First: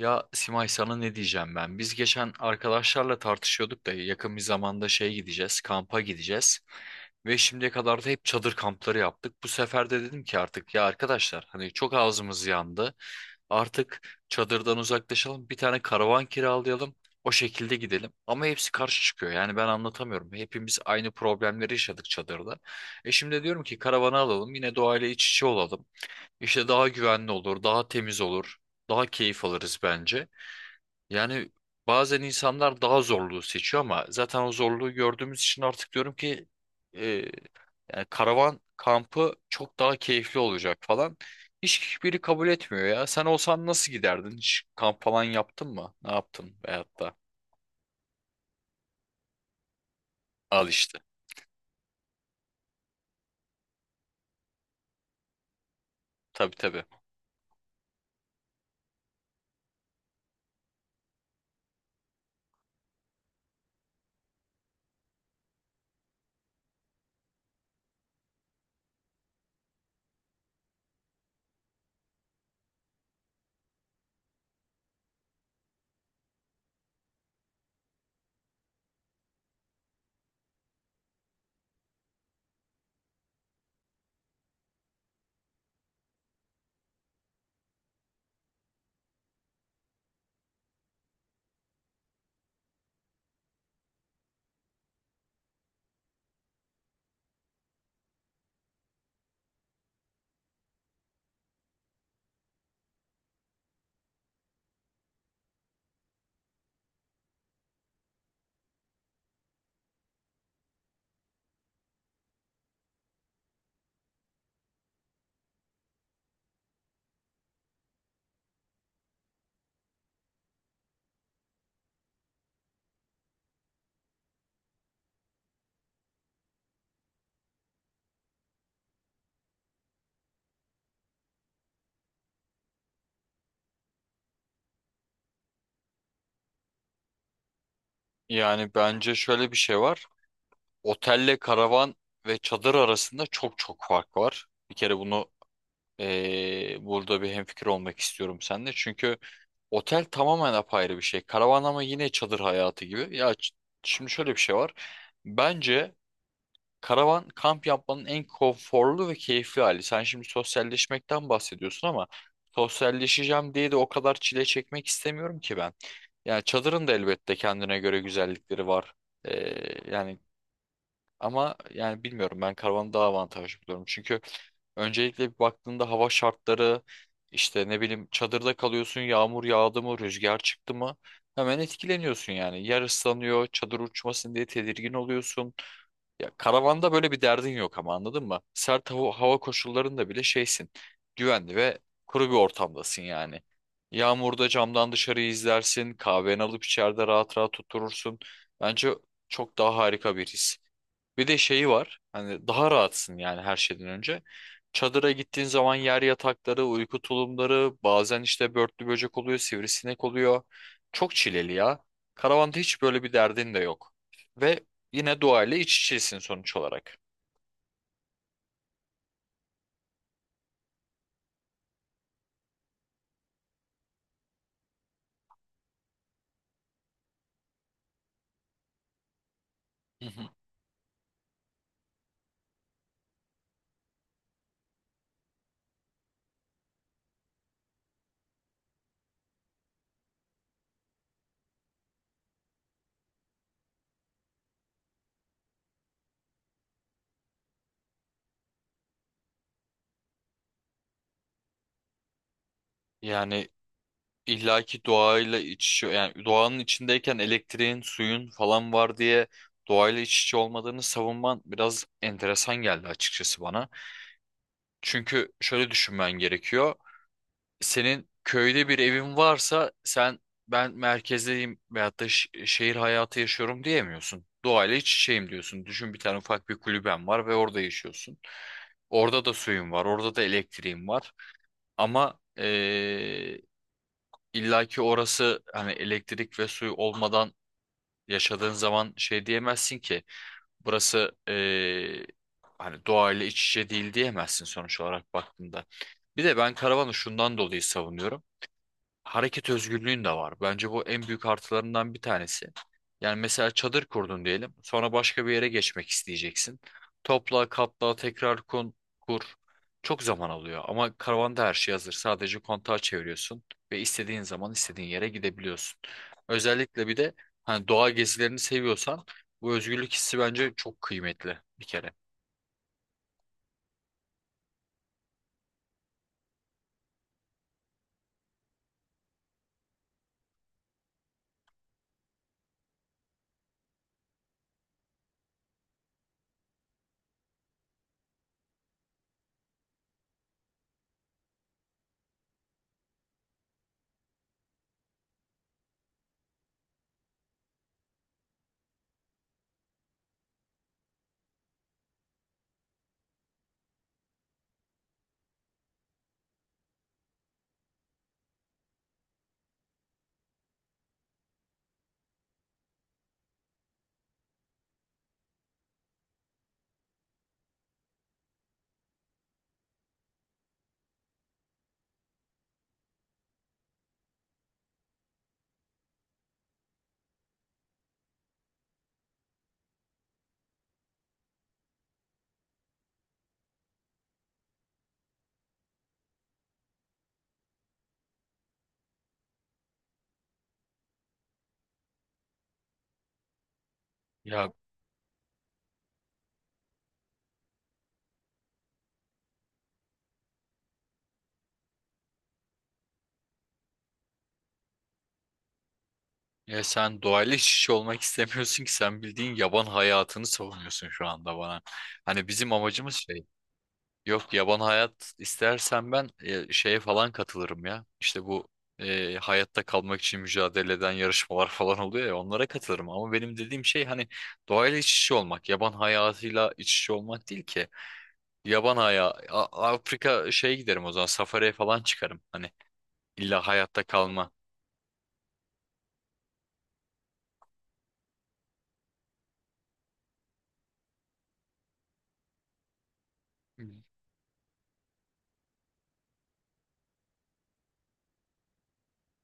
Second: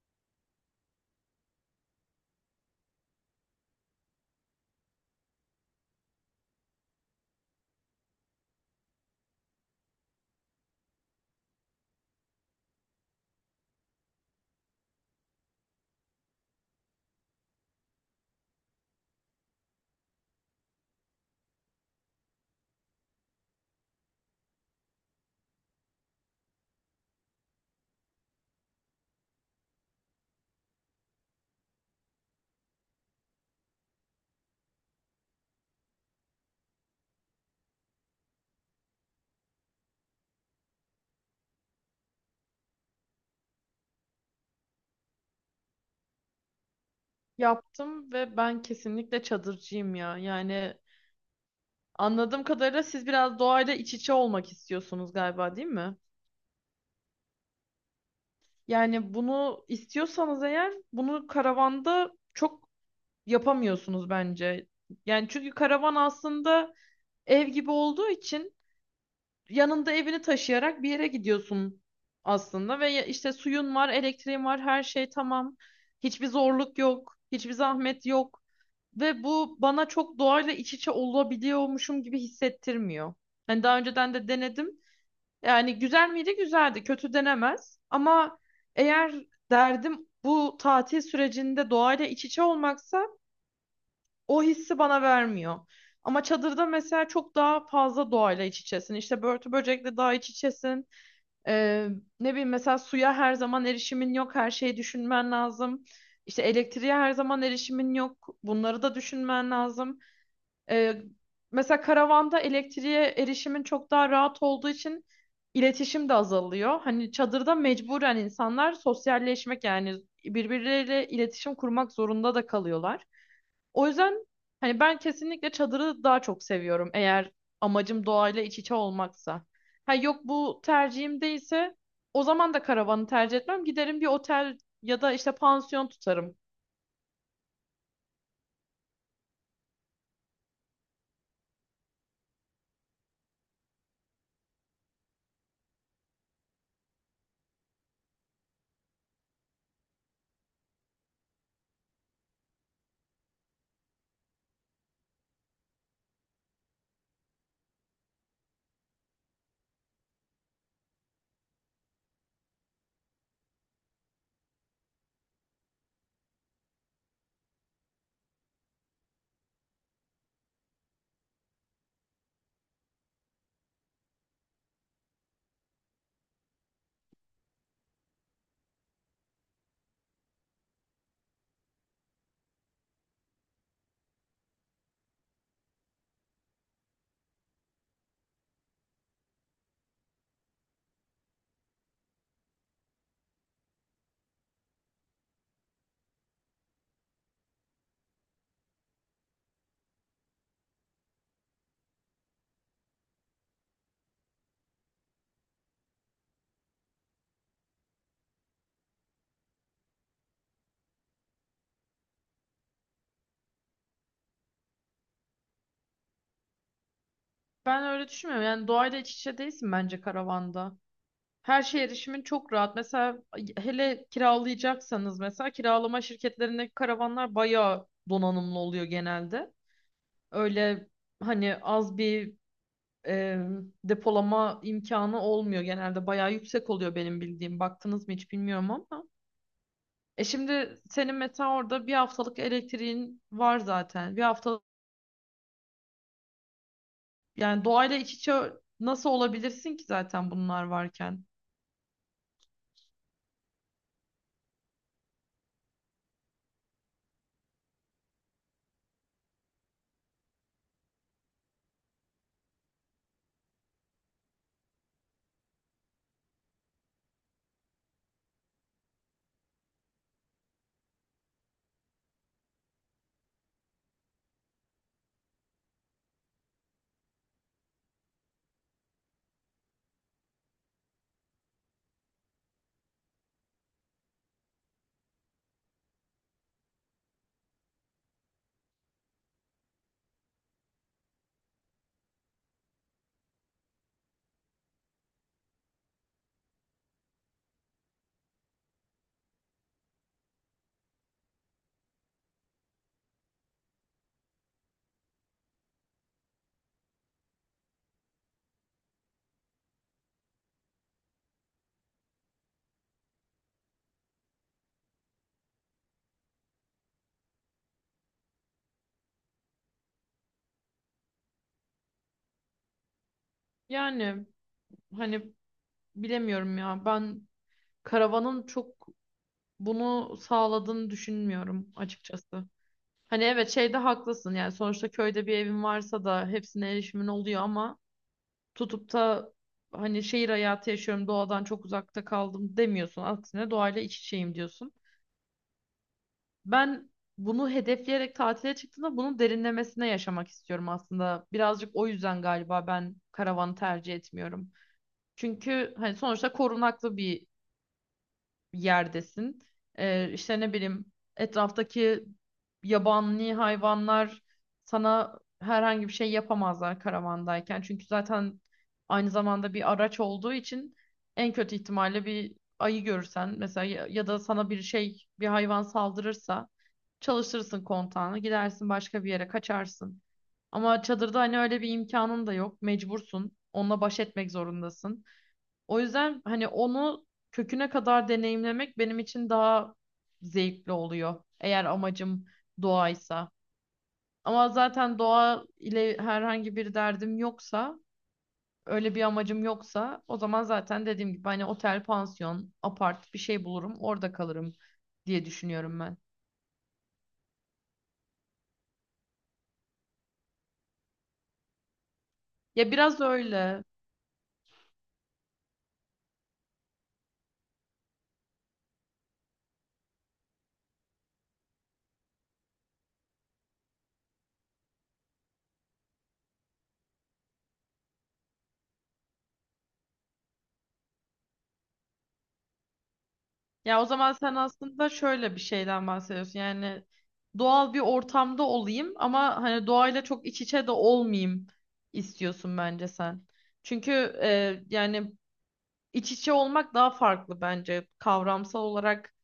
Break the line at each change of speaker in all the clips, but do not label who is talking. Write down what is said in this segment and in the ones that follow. Ya Simay, sana ne diyeceğim ben? Biz geçen arkadaşlarla tartışıyorduk da yakın bir zamanda şeye gideceğiz, kampa gideceğiz. Ve şimdiye kadar da hep çadır kampları yaptık. Bu sefer de dedim ki artık ya arkadaşlar hani çok ağzımız yandı. Artık çadırdan uzaklaşalım, bir tane karavan kiralayalım. O şekilde gidelim. Ama hepsi karşı çıkıyor. Yani ben anlatamıyorum. Hepimiz aynı problemleri yaşadık çadırda. E şimdi diyorum ki karavanı alalım, yine doğayla iç içe olalım. İşte daha güvenli olur, daha temiz olur, daha keyif alırız bence. Yani bazen insanlar daha zorluğu seçiyor ama zaten o zorluğu gördüğümüz için artık diyorum ki e, yani karavan kampı çok daha keyifli olacak falan. Hiç biri kabul etmiyor ya. Sen olsan nasıl giderdin? Hiç kamp falan yaptın mı? Ne yaptın? Veyahut da
Yaptım ve ben kesinlikle çadırcıyım ya.
al
Yani
işte.
anladığım kadarıyla siz biraz doğayla iç içe olmak istiyorsunuz galiba, değil mi?
Tabii, tabii.
Yani bunu istiyorsanız eğer bunu karavanda çok yapamıyorsunuz bence. Yani çünkü karavan aslında ev gibi olduğu için yanında evini taşıyarak bir yere gidiyorsun aslında ve işte suyun var, elektriğin var, her şey tamam. Hiçbir zorluk yok, hiçbir zahmet yok ve bu bana çok doğayla iç içe olabiliyormuşum gibi hissettirmiyor. Hani daha önceden de denedim. Yani güzel miydi? Güzeldi. Kötü denemez. Ama eğer derdim bu tatil sürecinde doğayla iç içe olmaksa o hissi bana vermiyor. Ama çadırda mesela çok daha fazla doğayla iç içesin. İşte börtü böcekle daha iç içesin. Ee, ne bileyim mesela suya her zaman erişimin yok. Her şeyi düşünmen lazım. İşte elektriğe her zaman erişimin yok. Bunları da düşünmen lazım. Ee, mesela karavanda elektriğe erişimin çok daha rahat olduğu için iletişim de azalıyor. Hani çadırda mecburen insanlar sosyalleşmek yani birbirleriyle iletişim kurmak zorunda da kalıyorlar. O yüzden hani ben kesinlikle çadırı daha çok seviyorum eğer amacım doğayla iç içe olmaksa. Ha yok, bu tercihim değilse o zaman da karavanı tercih etmem. Giderim bir otel ya da işte pansiyon tutarım.
Yani bence şöyle bir şey var. Otelle karavan ve çadır arasında çok çok fark var. Bir kere bunu burada bir hemfikir olmak istiyorum seninle. Çünkü otel tamamen apayrı bir şey. Karavan ama yine çadır hayatı gibi. Şimdi şöyle bir şey var. Bence karavan kamp yapmanın en konforlu ve keyifli hali. Sen şimdi sosyalleşmekten bahsediyorsun ama sosyalleşeceğim diye de o kadar çile çekmek istemiyorum ki ben. Yani çadırın da elbette kendine göre güzellikleri var. Ee, yani ama yani bilmiyorum, ben karavanı daha avantajlı buluyorum. Çünkü öncelikle bir baktığında hava şartları işte ne bileyim çadırda kalıyorsun, yağmur yağdı mı, rüzgar çıktı mı hemen etkileniyorsun yani. Yer ıslanıyor, çadır uçmasın diye tedirgin oluyorsun. Ya karavanda böyle bir derdin yok, ama anladın mı? Sert hava koşullarında bile şeysin. Güvenli ve kuru bir ortamdasın yani. Yağmurda camdan dışarıyı izlersin. Kahveni alıp içeride rahat rahat oturursun. Bence çok daha harika bir his. Bir de şeyi var. Hani daha rahatsın yani her şeyden önce. Çadıra gittiğin zaman yer yatakları, uyku tulumları, bazen işte börtlü böcek oluyor, sivrisinek oluyor. Çok çileli ya. Karavanda hiç böyle bir derdin de yok. Ve yine doğayla iç içesin sonuç olarak.
Ben öyle düşünmüyorum. Yani doğayla iç içe değilsin bence karavanda. Her şeye erişimin çok rahat. Mesela hele kiralayacaksanız mesela kiralama şirketlerindeki karavanlar bayağı donanımlı oluyor genelde.
Hı hı.
Öyle hani az bir e, depolama imkanı olmuyor. Genelde bayağı yüksek oluyor benim bildiğim. Baktınız mı hiç bilmiyorum ama. E şimdi senin mesela orada bir haftalık elektriğin var zaten. Bir haftalık yani doğayla iç içe nasıl olabilirsin ki zaten bunlar varken?
Yani illaki doğayla iç içe, yani doğanın içindeyken elektriğin, suyun falan var diye doğayla iç içe olmadığını savunman biraz enteresan geldi açıkçası bana. Çünkü şöyle düşünmen gerekiyor. Senin köyde bir evin varsa sen ben merkezdeyim veyahut da şehir hayatı yaşıyorum diyemiyorsun. Doğayla iç içeyim diyorsun. Düşün, bir tane ufak bir kulüben var ve orada yaşıyorsun. Orada da suyun var, orada da elektriğin var. Ama illaki orası hani elektrik ve suyu olmadan yaşadığın zaman şey diyemezsin ki, burası hani doğayla iç içe değil diyemezsin sonuç olarak baktığında. Bir de ben karavanı şundan dolayı savunuyorum, hareket özgürlüğün de var. Bence bu en büyük artılarından bir tanesi. Yani mesela çadır kurdun diyelim. Sonra başka bir yere geçmek isteyeceksin. Topla, katla, tekrar kur. Çok zaman alıyor ama karavanda her şey hazır. Sadece kontağı çeviriyorsun ve istediğin zaman istediğin yere gidebiliyorsun. Özellikle bir de hani doğa gezilerini seviyorsan bu özgürlük hissi bence çok kıymetli bir kere.
Yani hani bilemiyorum ya. Ben karavanın çok bunu sağladığını düşünmüyorum açıkçası. Hani evet şeyde haklısın yani sonuçta köyde bir evin varsa da hepsine erişimin oluyor ama tutup da hani şehir hayatı yaşıyorum, doğadan çok uzakta kaldım demiyorsun. Aksine doğayla iç içeyim diyorsun. Ben bunu hedefleyerek tatile çıktığımda bunun derinlemesine yaşamak istiyorum aslında. Birazcık o yüzden galiba ben karavanı tercih etmiyorum. Çünkü hani sonuçta korunaklı bir yerdesin. İşte ne bileyim etraftaki yabani hayvanlar sana herhangi bir şey yapamazlar karavandayken. Çünkü zaten aynı zamanda bir araç olduğu için en kötü ihtimalle bir ayı görürsen mesela ya, ya da sana bir şey bir hayvan saldırırsa çalıştırırsın kontağını, gidersin başka bir yere, kaçarsın. Ama çadırda hani öyle bir imkanın da yok, mecbursun onunla baş etmek zorundasın. O yüzden hani onu köküne kadar deneyimlemek benim için daha zevkli oluyor. Eğer amacım doğaysa. Ama
Ya
zaten doğa ile herhangi bir derdim yoksa, öyle bir amacım yoksa o zaman zaten dediğim gibi hani otel, pansiyon, apart bir şey bulurum, orada kalırım diye düşünüyorum ben.
Ya, sen doğayla iç içe olmak istemiyorsun ki, sen bildiğin yaban hayatını savunuyorsun şu anda bana. Hani bizim
Ya
amacımız
biraz
şey.
öyle.
Yok, yaban hayat istersen ben şeye falan katılırım ya. İşte bu hayatta kalmak için mücadele eden yarışmalar falan oluyor ya, onlara katılırım. Ama benim dediğim şey hani doğayla iç içe olmak. Yaban hayatıyla iç içe olmak değil ki. Afrika şeye giderim o zaman, safariye falan çıkarım. Hani illa
Ya
hayatta
o zaman
kalma.
sen aslında şöyle bir şeyden bahsediyorsun. Yani doğal bir ortamda olayım ama hani doğayla çok iç içe de olmayayım istiyorsun bence sen. Çünkü yani iç içe olmak daha farklı bence. Kavramsal olarak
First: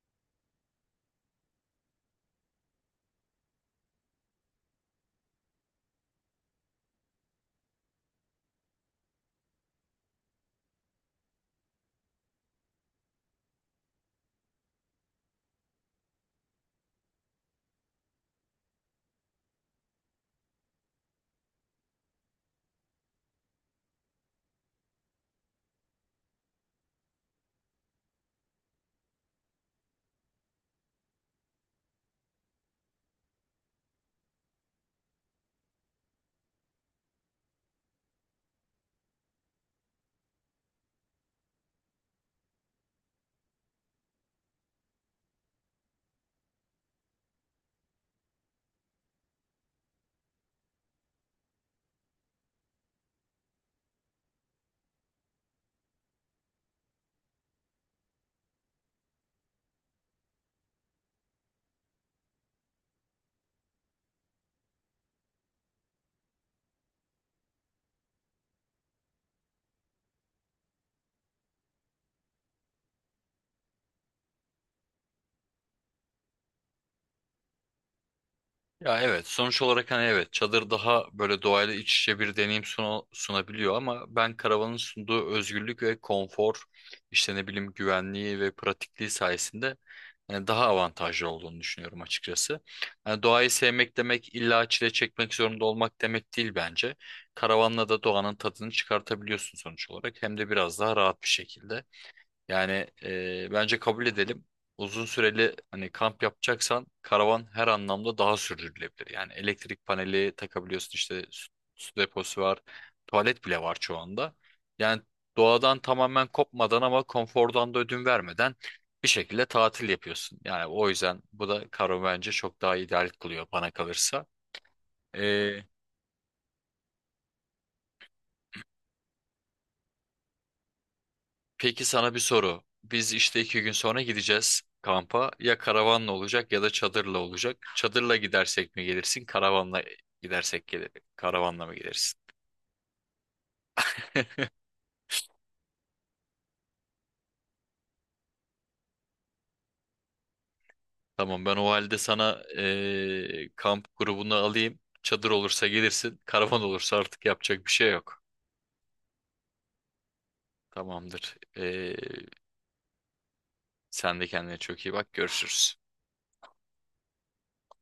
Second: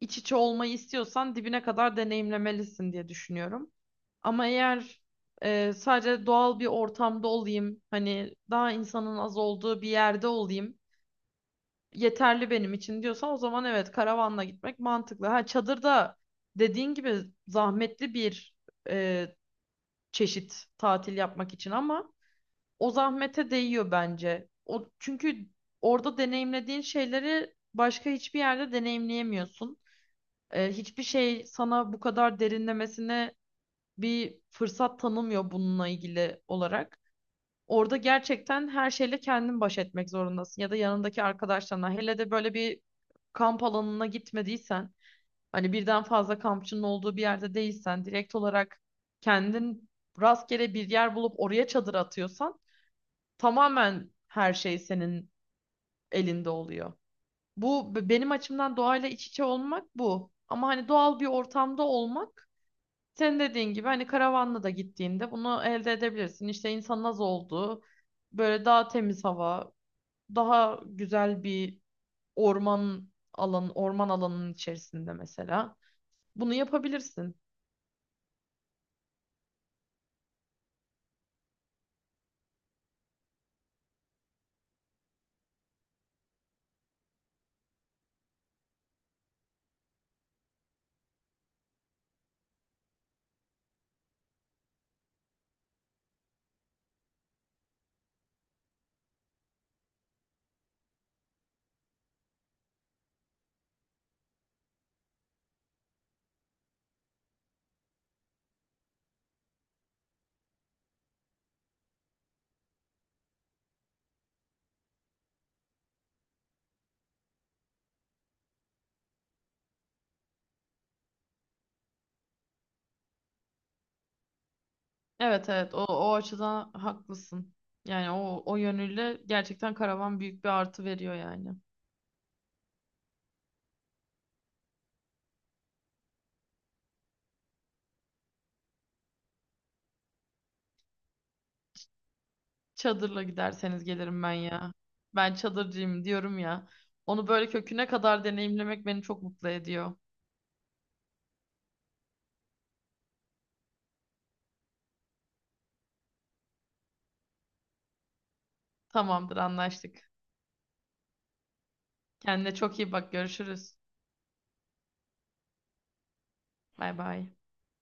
iç içe olmayı istiyorsan dibine kadar deneyimlemelisin diye düşünüyorum. Ama eğer sadece doğal bir ortamda olayım, hani daha insanın az olduğu bir yerde olayım yeterli benim için diyorsan o zaman evet, karavanla gitmek mantıklı. Ha çadırda dediğin gibi zahmetli bir e, çeşit tatil yapmak için ama o zahmete değiyor bence. O çünkü orada deneyimlediğin şeyleri başka hiçbir yerde deneyimleyemiyorsun. Hiçbir şey sana bu kadar derinlemesine bir fırsat tanımıyor bununla ilgili olarak. Orada gerçekten her şeyle kendin baş etmek zorundasın ya da yanındaki arkadaşlarına. Hele de böyle bir kamp alanına gitmediysen, hani birden fazla kampçının olduğu bir yerde değilsen, direkt olarak kendin rastgele bir yer bulup oraya çadır atıyorsan tamamen her şey senin elinde oluyor. Benim açımdan doğayla iç içe olmak bu. Ama hani doğal bir ortamda olmak senin dediğin gibi hani karavanla da gittiğinde bunu elde edebilirsin. İşte insanın az olduğu böyle daha temiz hava, daha güzel bir orman alanının içerisinde mesela. Bunu yapabilirsin.
Ya evet, sonuç olarak hani evet çadır daha böyle doğayla iç içe bir deneyim sunabiliyor ama ben karavanın sunduğu özgürlük ve konfor işte ne bileyim güvenliği ve pratikliği sayesinde yani daha avantajlı olduğunu düşünüyorum açıkçası. Yani doğayı sevmek demek illa çile çekmek zorunda olmak demek değil bence. Karavanla da doğanın tadını çıkartabiliyorsun sonuç olarak, hem de biraz daha rahat bir şekilde. Yani bence kabul edelim. Uzun süreli hani kamp yapacaksan karavan her anlamda daha sürdürülebilir. Yani elektrik paneli takabiliyorsun, işte su deposu var. Tuvalet bile var şu anda. Yani doğadan tamamen kopmadan ama konfordan da ödün vermeden bir şekilde tatil yapıyorsun. Yani o yüzden bu da karavan bence çok daha ideal kılıyor bana kalırsa.
Evet evet, o açıdan haklısın. Yani o yönüyle gerçekten karavan büyük bir artı veriyor yani.
Peki sana bir soru. Biz işte iki gün sonra gideceğiz kampa. Ya karavanla olacak ya da çadırla olacak. Çadırla gidersek mi gelirsin? Karavanla gidersek gelir. Karavanla mı gelirsin?
Çadırla giderseniz gelirim ben ya. Ben çadırcıyım diyorum ya. Onu böyle köküne kadar deneyimlemek beni çok mutlu ediyor.
Tamam, ben o halde sana kamp grubunu alayım. Çadır olursa gelirsin. Karavan olursa artık yapacak bir şey yok.
Tamamdır, anlaştık.
Tamamdır.
Kendine çok iyi bak, görüşürüz.
Sen de kendine çok iyi bak. Görüşürüz.
Bay bay.